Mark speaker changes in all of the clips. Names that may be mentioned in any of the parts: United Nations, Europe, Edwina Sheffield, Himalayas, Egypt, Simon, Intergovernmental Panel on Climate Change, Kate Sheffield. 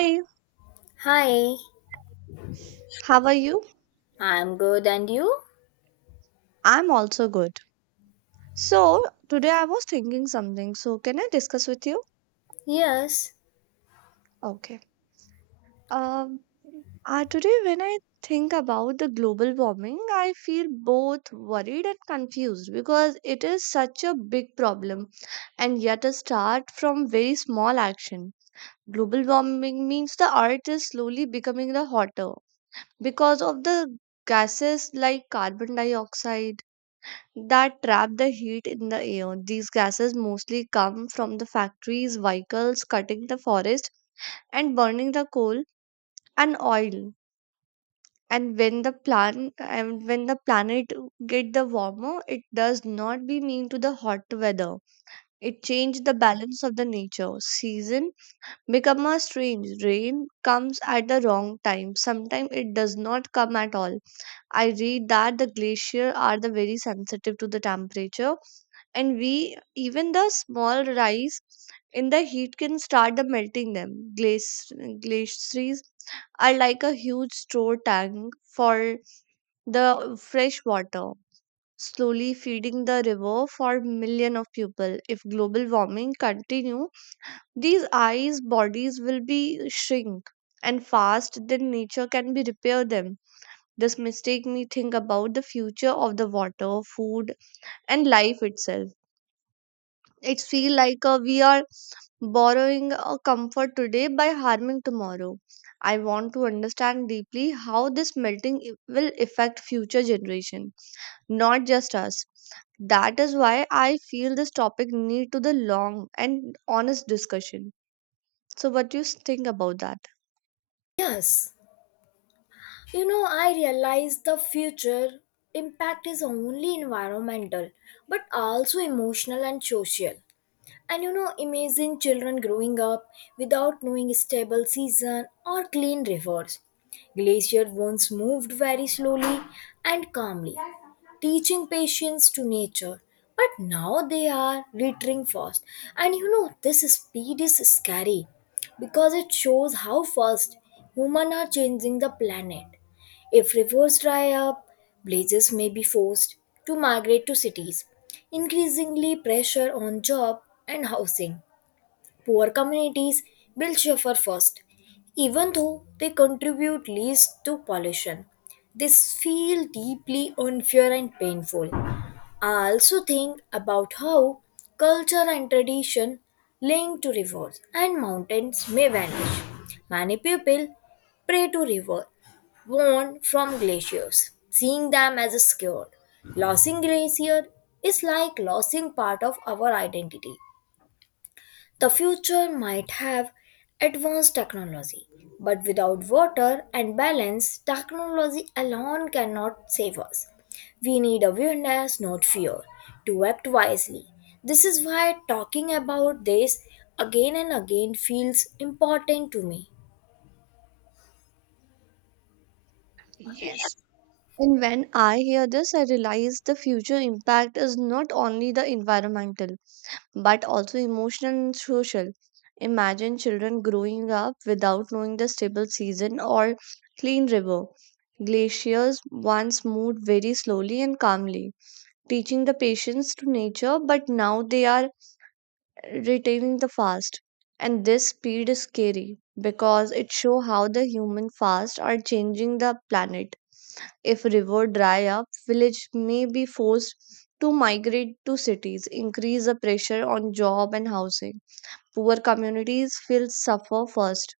Speaker 1: Hey,
Speaker 2: Hi,
Speaker 1: how are you?
Speaker 2: I'm good and you?
Speaker 1: I'm also good. So, today I was thinking something. So, can I discuss with you?
Speaker 2: Yes,
Speaker 1: Okay. Um, today when I think about the global warming, I feel both worried and confused because it is such a big problem and yet a start from very small action. Global warming means the earth is slowly becoming the hotter because of the gases like carbon dioxide that trap the heat in the air. These gases mostly come from the factories, vehicles, cutting the forest and burning the coal and oil. And when the plan and when the planet get the warmer, it does not be mean to the hot weather. It change the balance of the nature. Season become a strange. Rain comes at the wrong time. Sometimes it does not come at all. I read that the glacier are the very sensitive to the temperature and we even the small rise in the heat can start the melting them. Glace- Glaciers are like a huge store tank for the fresh water, slowly feeding the river for millions of people. If global warming continue, these ice bodies will be shrink and fast then nature can be repair them. This mistake me think about the future of the water, food, and life itself. It feel like we are borrowing a comfort today by harming tomorrow. I want to understand deeply how this melting will affect future generation, not just us. That is why I feel this topic need to the long and honest discussion. So what do you think about that?
Speaker 2: yes. You know, I realize the future impact is only environmental, but also emotional and social. And you know, imagine children growing up without knowing stable season or clean rivers. Glacier once moved very slowly and calmly, teaching patience to nature. But now they are retreating fast. And you know, this speed is scary because it shows how fast humans are changing the planet. If rivers dry up, blazes may be forced to migrate to cities, increasingly pressure on job and housing. Poor communities will suffer first, even though they contribute least to pollution. This feels deeply unfair and painful. I also think about how culture and tradition linked to rivers and mountains may vanish. Many people prey to river worn from glaciers, seeing them as a scared. Losing glacier is like losing part of our identity. The future might have advanced technology, but without water and balance, technology alone cannot save us. We need awareness, not fear, to act wisely. This is why talking about this again and again feels important to me.
Speaker 1: Yes. And when I hear this, I realize the future impact is not only the environmental, but also emotional and social. Imagine children growing up without knowing the stable season or clean river. Glaciers once moved very slowly and calmly, teaching the patience to nature, but now they are retaining the fast. And this speed is scary because it shows how the human fast are changing the planet. If river dry up, village may be forced to migrate to cities, increase the pressure on job and housing. Poor communities will suffer first,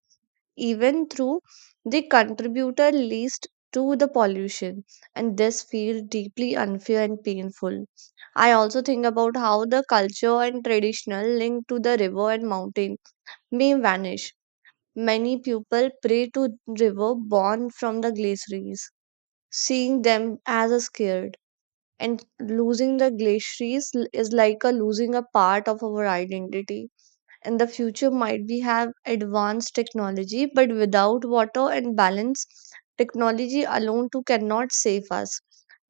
Speaker 1: even through the contributor least to the pollution, and this feels deeply unfair and painful. I also think about how the culture and traditional link to the river and mountain may vanish. Many people pray to river born from the glaciers, seeing them as a scared. And losing the glaciers is like a losing a part of our identity, and the future might be have advanced technology but without water and balance, technology alone too cannot save us.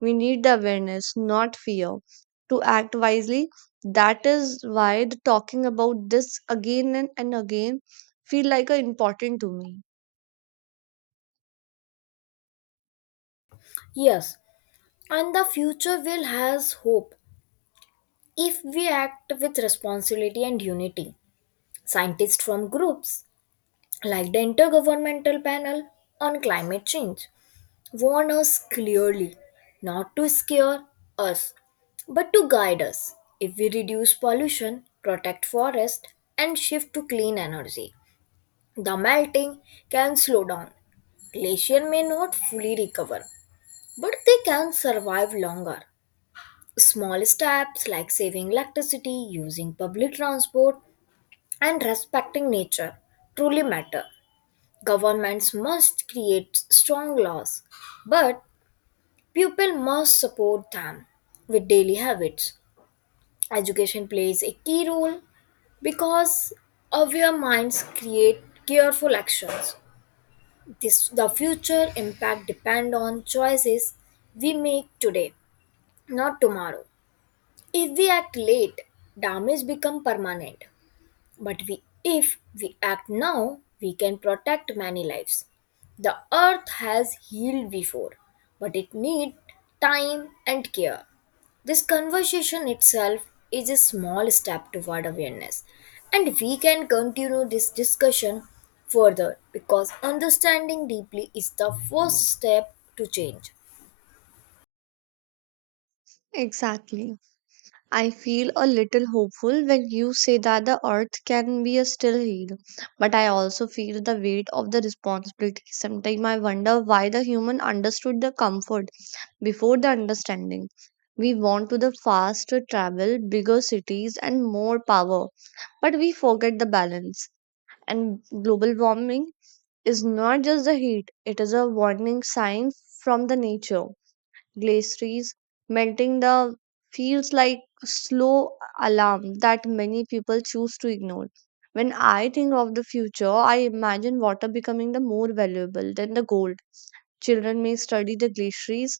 Speaker 1: We need the awareness, not fear, to act wisely. That is why the talking about this again and again feel like a important to me.
Speaker 2: Yes, and the future will has hope if we act with responsibility and unity. Scientists from groups like the Intergovernmental Panel on Climate Change warn us clearly, not to scare us, but to guide us. If we reduce pollution, protect forest, and shift to clean energy, the melting can slow down. Glacier may not fully recover, but they can survive longer. Small steps like saving electricity, using public transport, and respecting nature truly matter. Governments must create strong laws, but Pupil must support them with daily habits. Education plays a key role because aware minds create careful actions. This, the future impact depend on choices we make today, not tomorrow. If we act late, damage become permanent. If we act now, we can protect many lives. The earth has healed before, but it needs time and care. This conversation itself is a small step toward awareness, and we can continue this discussion further because understanding deeply is the first step to change.
Speaker 1: Exactly. I feel a little hopeful when you say that the earth can be a still healed, but I also feel the weight of the responsibility. Sometimes I wonder why the human understood the comfort before the understanding. We want to the faster travel, bigger cities, and more power, but we forget the balance. And global warming is not just the heat; it is a warning sign from the nature. Glaciers melting the feels like slow alarm that many people choose to ignore. When I think of the future, I imagine water becoming the more valuable than the gold. Children may study the glaciers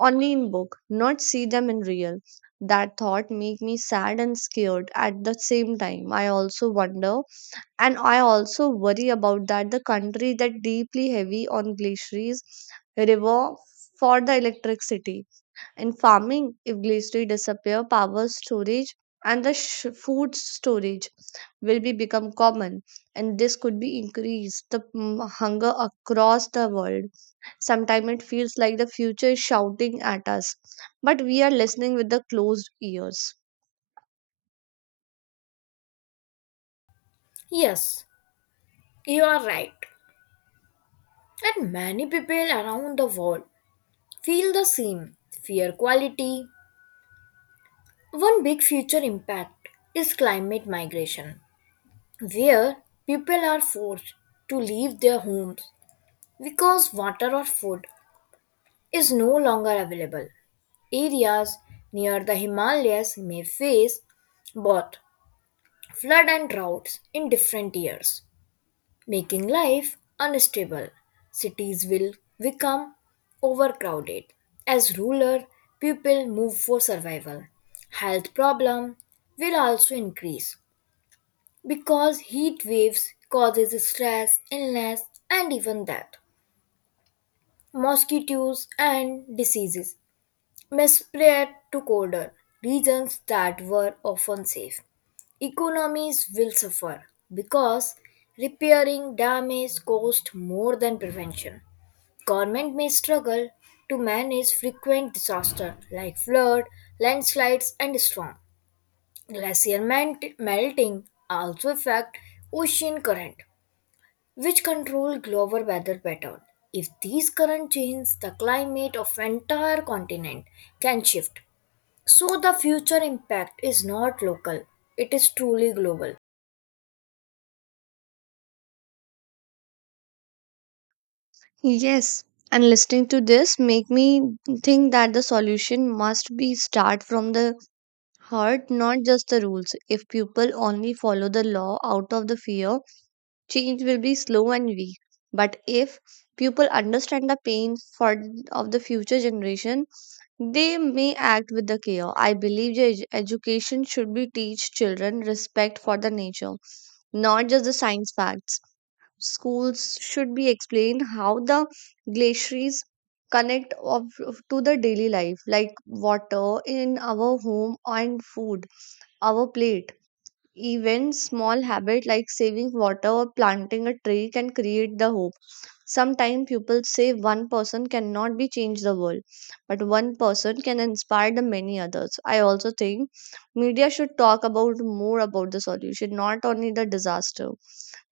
Speaker 1: only in book, not see them in real. That thought make me sad and scared at the same time. I also worry about that the country that deeply heavy on glaciers river for the electricity in farming. If glaciers disappear, power storage and the food storage will be become common, and this could be increase the hunger across the world. Sometimes it feels like the future is shouting at us, but we are listening with the closed ears.
Speaker 2: Yes, you are right. And many people around the world feel the same fear quality. One big future impact is climate migration, where people are forced to leave their homes because water or food is no longer available. Areas near the Himalayas may face both flood and droughts in different years, making life unstable. Cities will become overcrowded as rural people move for survival. Health problems will also increase because heat waves causes stress, illness, and even death. Mosquitoes and diseases may spread to colder regions that were often safe. Economies will suffer because repairing damage costs more than prevention. Government may struggle to manage frequent disaster like flood, landslides, and storm. Glacier melting also affect ocean current which control global weather pattern. If these current change, the climate of entire continent can shift. So the future impact is not local; it is truly global.
Speaker 1: Yes, and listening to this make me think that the solution must be start from the heart, not just the rules. If people only follow the law out of the fear, change will be slow and weak, but if people understand the pain for of the future generation, they may act with the care. I believe the education should be teach children respect for the nature, not just the science facts. Schools should be explain how the glaciers connect of, to the daily life, like water in our home and food, our plate. Even small habit like saving water or planting a tree can create the hope. Sometimes people say one person cannot be change the world, but one person can inspire the many others. I also think media should talk about more about the solution, not only the disaster.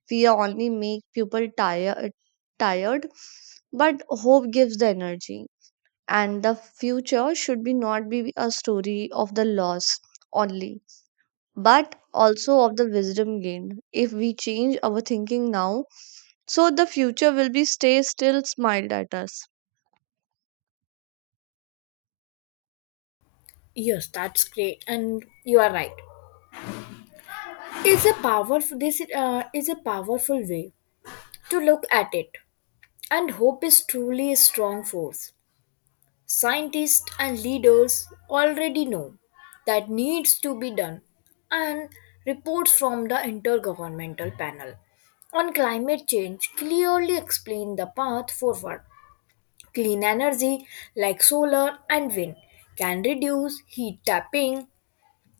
Speaker 1: Fear only make people tired, but hope gives the energy. And the future should be not be a story of the loss only but also of the wisdom gained. If we change our thinking now, so the future will be stay still smiled at us.
Speaker 2: Yes, that's great, and you are right. It's a powerful. This is a powerful way to look at it, and hope is truly a strong force. Scientists and leaders already know that needs to be done and reports from the intergovernmental panel on climate change clearly explain the path forward. Clean energy like solar and wind can reduce heat tapping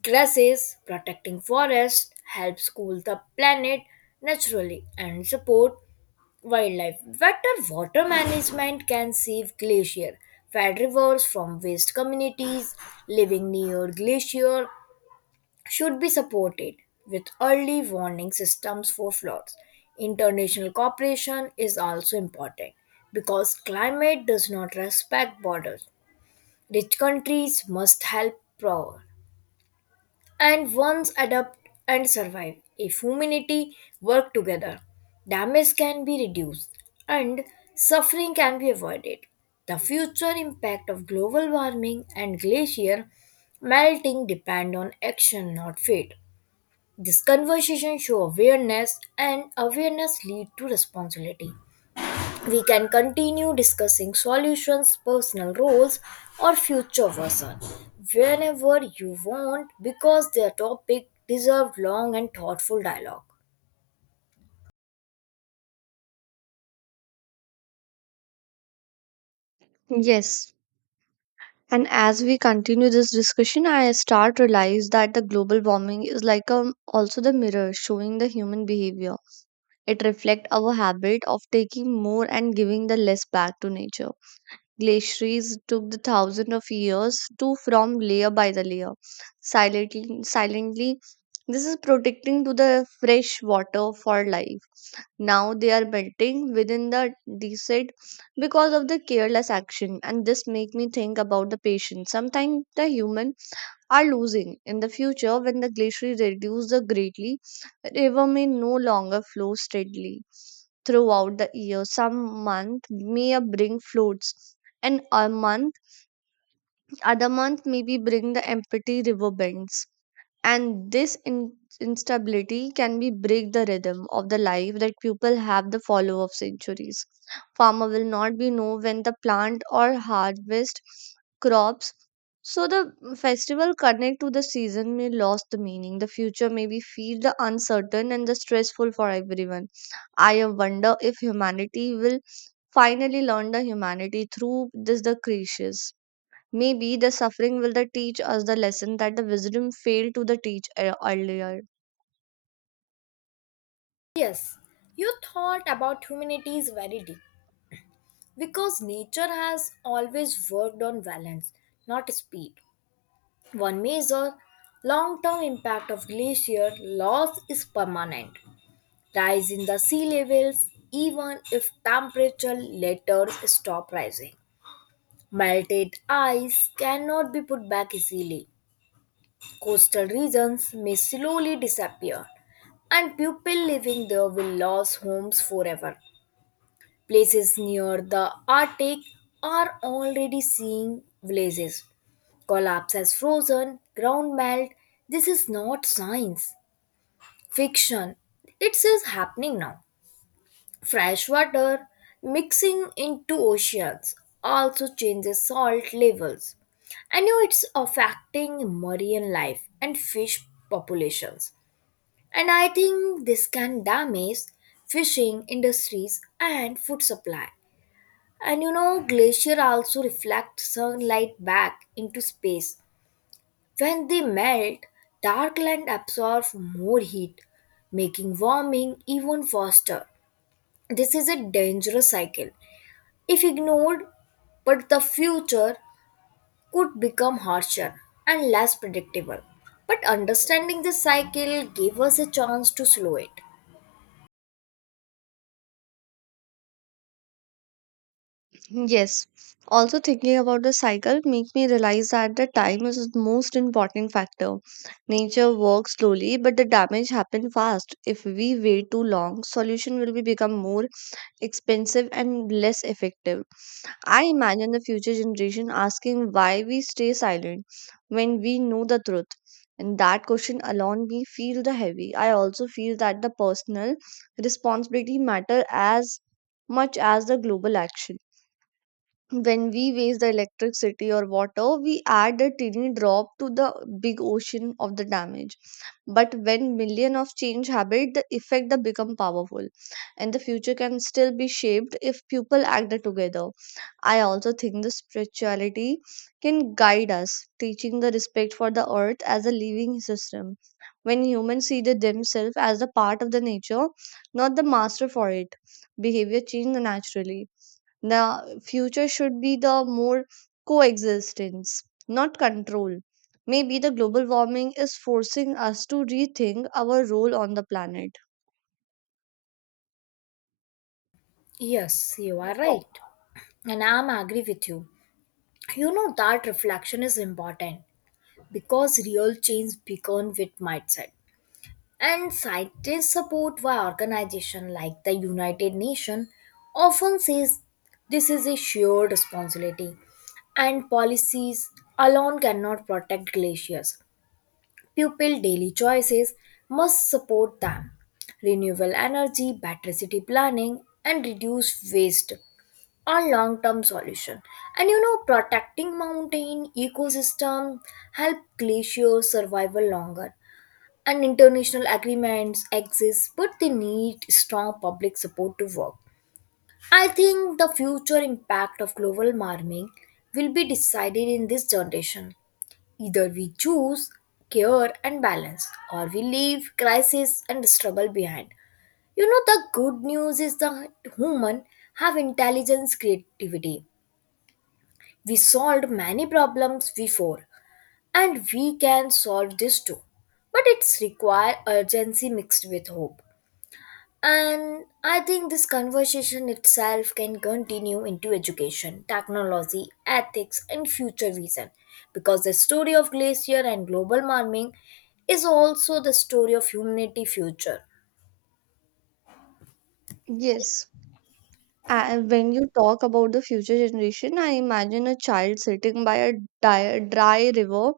Speaker 2: grasses. Protecting forests helps cool the planet naturally and support wildlife. Better water management can save glacier fed rivers from waste. Communities living near glacier should be supported with early warning systems for floods. International cooperation is also important because climate does not respect borders. Rich countries must help poor and once adapt and survive. If humanity work together, damage can be reduced and suffering can be avoided. The future impact of global warming and glacier melting depend on action, not fate. This conversation show awareness and awareness lead to responsibility. We can continue discussing solutions, personal roles, or future version whenever you want because their topic deserved long and thoughtful dialogue.
Speaker 1: Yes, and as we continue this discussion, I start realize that the global warming is like a also the mirror showing the human behavior. It reflect our habit of taking more and giving the less back to nature. Glaciers took the thousand of years to form layer by the layer. Silently, this is protecting to the fresh water for life. Now they are melting within the descent because of the careless action, and this make me think about the patience. Sometimes the human are losing. In the future, when the glaciers reduce the greatly, river may no longer flow steadily throughout the year. Some month may a bring floods, and a month, other month maybe bring the empty river bends, and this instability can be break the rhythm of the life that people have the follow of centuries. Farmer will not be know when the plant or harvest crops, so the festival connect to the season may lose the meaning. The future may be feel the uncertain and the stressful for everyone. I wonder if humanity will finally learn the humanity through this the creations. Maybe the suffering will the teach us the lesson that the wisdom failed to the teach earlier.
Speaker 2: Yes, you thought about humanity is very deep because nature has always worked on balance, not speed. One major long-term impact of glacier loss is permanent. Rise in the sea levels even if temperature later stop rising. Melted ice cannot be put back easily. Coastal regions may slowly disappear, and people living there will lose homes forever. Places near the Arctic are already seeing villages. Collapse as frozen, ground melt. This is not science, fiction. It's just happening now. Fresh water mixing into oceans also changes salt levels. I know it's affecting marine life and fish populations. And I think this can damage fishing industries and food supply. And you know, glacier also reflect sunlight back into space. When they melt, dark land absorbs more heat, making warming even faster. This is a dangerous cycle if ignored, but the future could become harsher and less predictable. But understanding the cycle gave us a chance to slow it.
Speaker 1: Yes. Also thinking about the cycle make me realize that the time is the most important factor. Nature works slowly, but the damage happen fast. If we wait too long, solution will be become more expensive and less effective. I imagine the future generation asking why we stay silent when we know the truth. And that question alone we feel the heavy. I also feel that the personal responsibility matter as much as the global action. When we waste the electricity or water, we add a tiny drop to the big ocean of the damage. But when million of change habit, the effect that become powerful, and the future can still be shaped if people act together. I also think the spirituality can guide us, teaching the respect for the earth as a living system. When humans see the themselves as a part of the nature, not the master for it, behavior change naturally. The future should be the more coexistence, not control. Maybe the global warming is forcing us to rethink our role on the planet.
Speaker 2: Yes, you are right. And I'm agree with you. You know that reflection is important because real change begins with mindset. And scientists support why organization, like the United Nations often says this is a shared responsibility and policies alone cannot protect glaciers. People daily choices must support them. Renewable energy, better city planning and reduce waste are long-term solution. And you know protecting mountain ecosystem help glaciers survival longer and international agreements exist, but they need strong public support to work. I think the future impact of global warming will be decided in this generation. Either we choose care and balance, or we leave crisis and struggle behind. You know, the good news is the human have intelligence, creativity. We solved many problems before, and we can solve this too. But it's require urgency mixed with hope. And I think this conversation itself can continue into education, technology, ethics, and future vision because the story of glacier and global warming is also the story of humanity future.
Speaker 1: Yes. And when you talk about the future generation, I imagine a child sitting by a dry river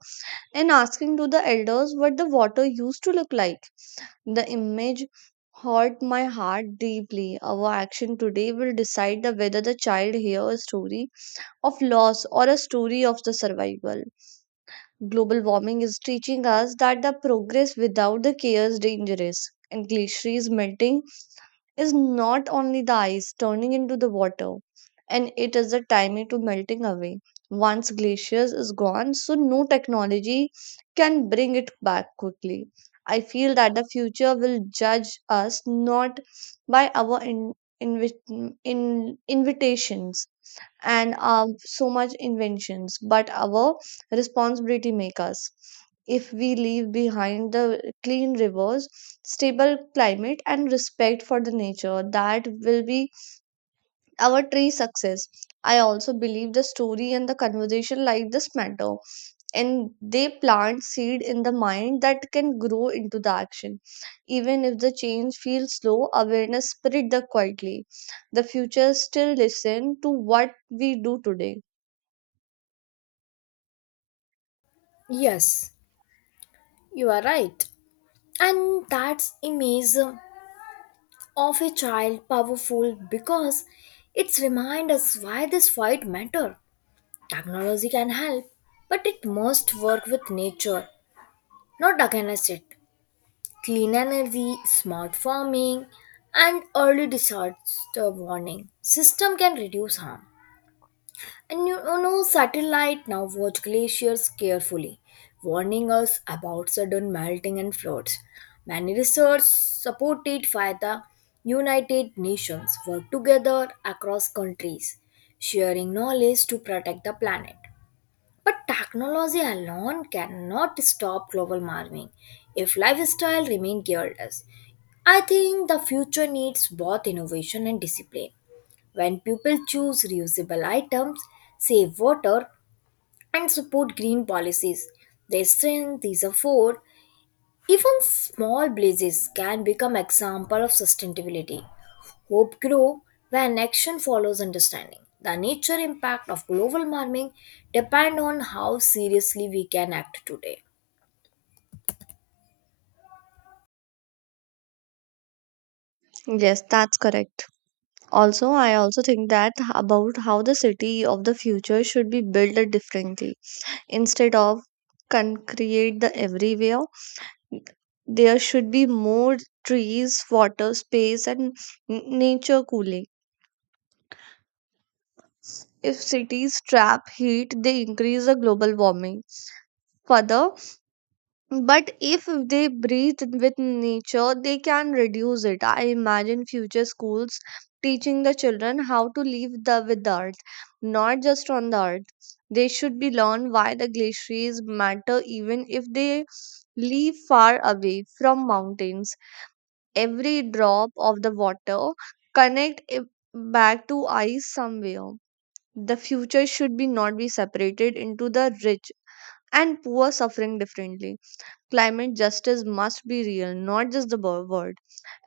Speaker 1: and asking to the elders what the water used to look like. The image hurt my heart deeply. Our action today will decide the whether the child hears a story of loss or a story of the survival. Global warming is teaching us that the progress without the care is dangerous, and glaciers melting is not only the ice turning into the water, and it is the timing to melting away. Once glaciers is gone, so no technology can bring it back quickly. I feel that the future will judge us not by our invitations and so much inventions but our responsibility make us. If we leave behind the clean rivers, stable climate and respect for the nature, that will be our tree success. I also believe the story and the conversation like this matter, and they plant seed in the mind that can grow into the action. Even if the change feels slow, awareness spread the quietly. The future still listen to what we do today.
Speaker 2: Yes, you are right. And that's image of a child powerful because it's remind us why this fight matter. Technology can help, but it must work with nature, not against it. Clean energy, smart farming, and early disaster warning system can reduce harm. And you know, satellite now watch glaciers carefully, warning us about sudden melting and floods. Many research supported by the United Nations work together across countries, sharing knowledge to protect the planet. But technology alone cannot stop global warming if lifestyle remain careless. I think the future needs both innovation and discipline. When people choose reusable items, save water, and support green policies, they strengthen these efforts. Even small blazes can become example of sustainability. Hope grows when action follows understanding. The nature impact of global warming depend on how seriously we can act today.
Speaker 1: Yes, that's correct. Also I also think that about how the city of the future should be built differently. Instead of concrete the everywhere, there should be more trees, water space, and nature cooling. If cities trap heat, they increase the global warming further. But if they breathe with nature, they can reduce it. I imagine future schools teaching the children how to live the, with the earth, not just on the earth. They should be learned why the glaciers matter even if they live far away from mountains. Every drop of the water connect it back to ice somewhere. The future should be not be separated into the rich and poor suffering differently. Climate justice must be real, not just the word.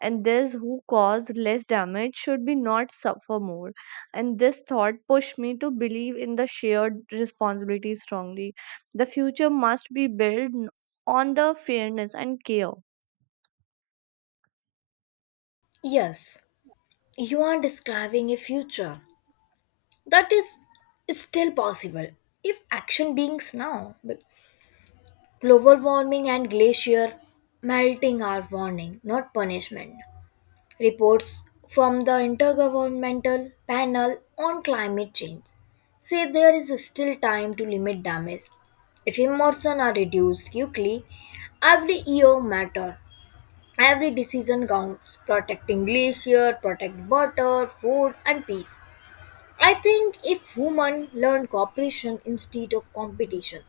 Speaker 1: And those who cause less damage should be not suffer more. And this thought pushed me to believe in the shared responsibility strongly. The future must be built on the fairness and care.
Speaker 2: Yes, you are describing a future that is still possible if action begins now. Global warming and glacier melting are warning, not punishment. Reports from the Intergovernmental Panel on Climate Change say there is still time to limit damage. If emissions are reduced quickly, every year matter. Every decision counts. Protecting glacier, protect water, food, and peace. I think if humans learn cooperation instead of competition,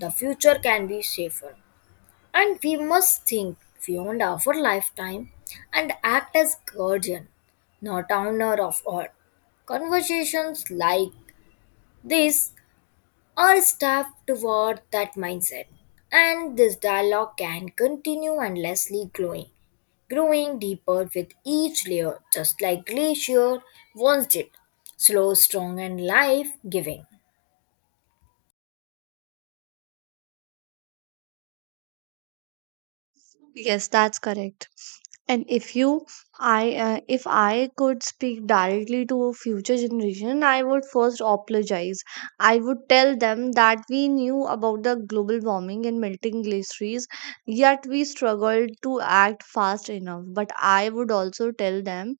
Speaker 2: the future can be safer. And we must think beyond our lifetime and act as guardian, not owner of earth. Conversations like this are staff toward that mindset, and this dialogue can continue endlessly growing, growing deeper with each layer, just like glacier once did, slow, strong, and life-giving.
Speaker 1: Yes, that's correct. And if you I If I could speak directly to a future generation, I would first apologize. I would tell them that we knew about the global warming and melting glaciers, yet we struggled to act fast enough. But I would also tell them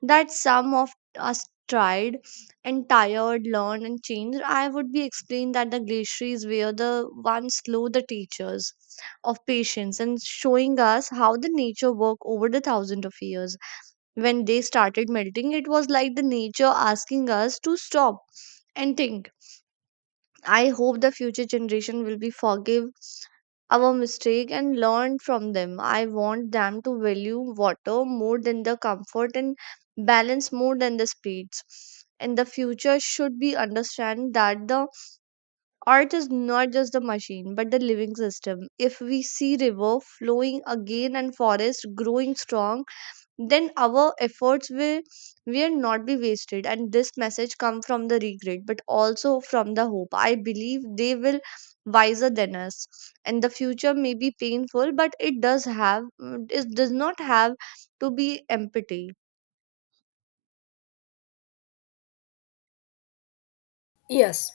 Speaker 1: that some of us tried and tired, learned, and changed. I would be explained that the glaciers were the ones slow, the teachers of patience, and showing us how the nature worked over the thousand of years. When they started melting, it was like the nature asking us to stop and think. I hope the future generation will be forgive our mistake and learn from them. I want them to value water more than the comfort, and balance more than the speeds. And the future should be understand that the earth is not just the machine but the living system. If we see river flowing again and forest growing strong, then our efforts will not be wasted. And this message come from the regret but also from the hope. I believe they will wiser than us. And the future may be painful, but it does not have to be empty.
Speaker 2: Yes,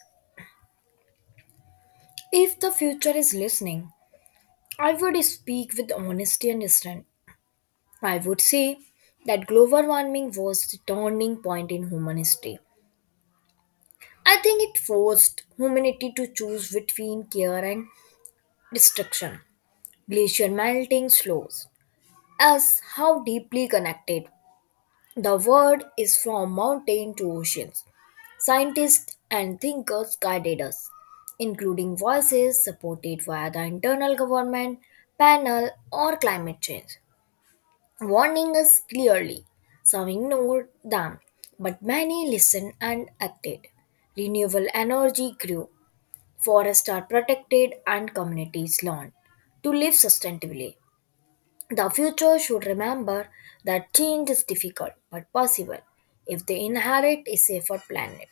Speaker 2: if the future is listening, I would speak with honesty and restraint. I would say that global warming was the turning point in human history. I think it forced humanity to choose between care and destruction. Glacier melting slows us how deeply connected the world is from mountain to oceans. Scientists and thinkers guided us, including voices supported via the internal government, panel, or climate change. Warning us clearly. Some ignored them, but many listened and acted. Renewable energy grew, forests are protected, and communities learned to live sustainably. The future should remember that change is difficult but possible if they inherit a safer planet.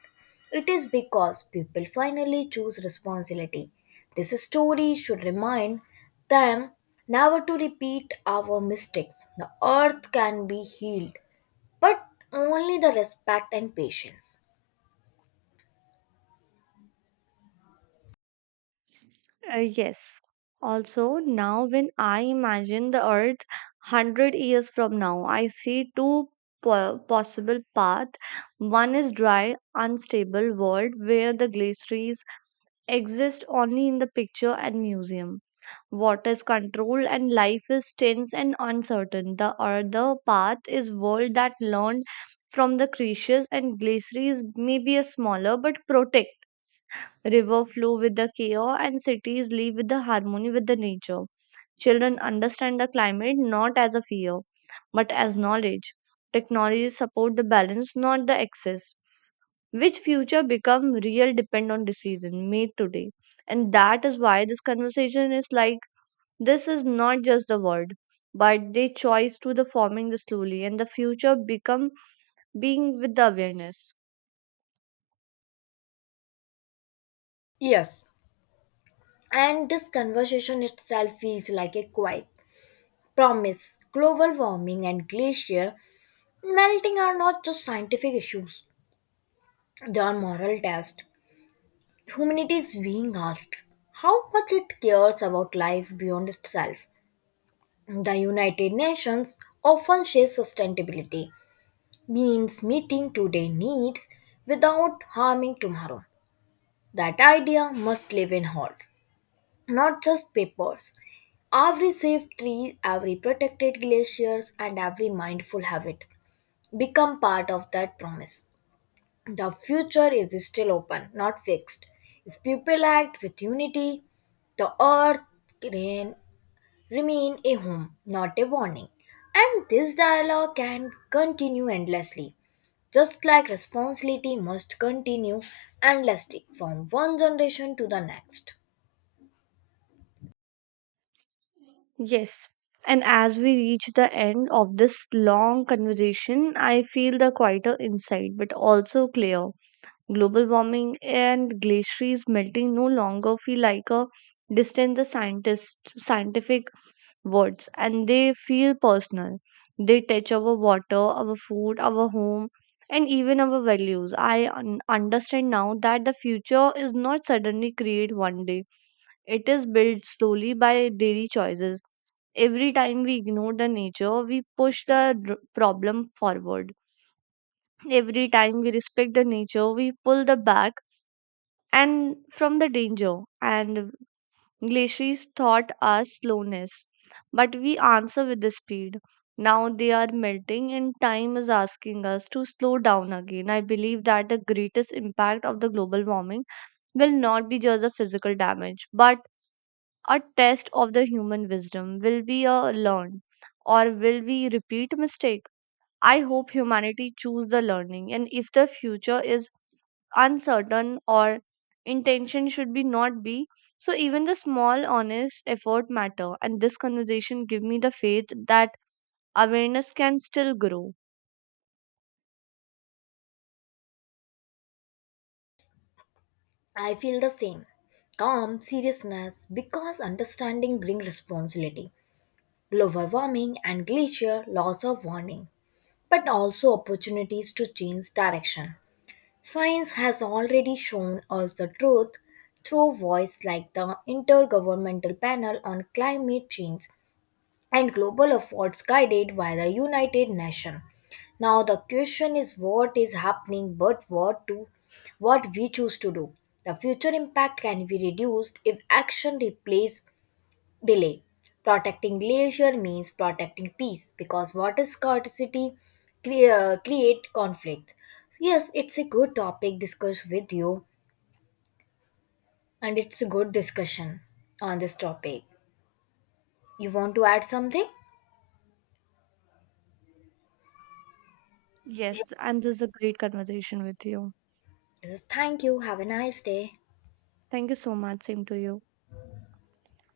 Speaker 2: It is because people finally choose responsibility. This story should remind them never to repeat our mistakes. The earth can be healed, but only the respect and patience.
Speaker 1: Yes. Also, now when I imagine the earth 100 years from now, I see two possible path. One is dry, unstable world where the glaciers exist only in the picture and museum. Water is controlled and life is tense and uncertain. The other path is world that learned from the creatures, and glaciers may be a smaller but protect. River flow with the chaos and cities live with the harmony with the nature. Children understand the climate not as a fear, but as knowledge. Technologies support the balance, not the excess. Which future become real depend on decision made today. And that is why this conversation is like this is not just the word, but they choice to the forming the slowly and the future become being with the awareness.
Speaker 2: Yes, and this conversation itself feels like a quiet promise. Global warming and glacier melting are not just scientific issues, they are moral tests. Humanity is being asked how much it cares about life beyond itself. The United Nations often shares sustainability, means meeting today's needs without harming tomorrow. That idea must live in hearts, not just papers. Every saved tree, every protected glaciers, and every mindful habit become part of that promise. The future is still open, not fixed. If people act with unity, the earth can remain a home, not a warning. And this dialogue can continue endlessly. Just like responsibility must continue endlessly from one generation to the next.
Speaker 1: Yes. And as we reach the end of this long conversation, I feel the quieter inside, but also clear. Global warming and glaciers melting no longer feel like a distant the scientist scientific words, and they feel personal. They touch our water, our food, our home, and even our values. I understand now that the future is not suddenly created one day. It is built slowly by daily choices. Every time we ignore the nature, we push the problem forward. Every time we respect the nature, we pull the back and from the danger. And glaciers taught us slowness, but we answer with the speed. Now they are melting and time is asking us to slow down again. I believe that the greatest impact of the global warming will not be just a physical damage but a test of the human wisdom. Will we learn, or will we repeat mistake? I hope humanity choose the learning. And if the future is uncertain or intention should be not be so, even the small honest effort matter. And this conversation give me the faith that awareness can still grow.
Speaker 2: I feel the same. Calm seriousness because understanding brings responsibility. Global warming and glacier loss of warning, but also opportunities to change direction. Science has already shown us the truth through voice like the Intergovernmental Panel on Climate Change and global efforts guided by the United Nations. Now the question is what is happening but what we choose to do. The future impact can be reduced if action replaces delay. Protecting glacier means protecting peace because water scarcity create conflict. So yes, it's a good topic discussed with you, and it's a good discussion on this topic. You want to add something?
Speaker 1: Yes, and this is a great conversation with you.
Speaker 2: Yes, thank you. Have a nice day.
Speaker 1: Thank you so much, same to you.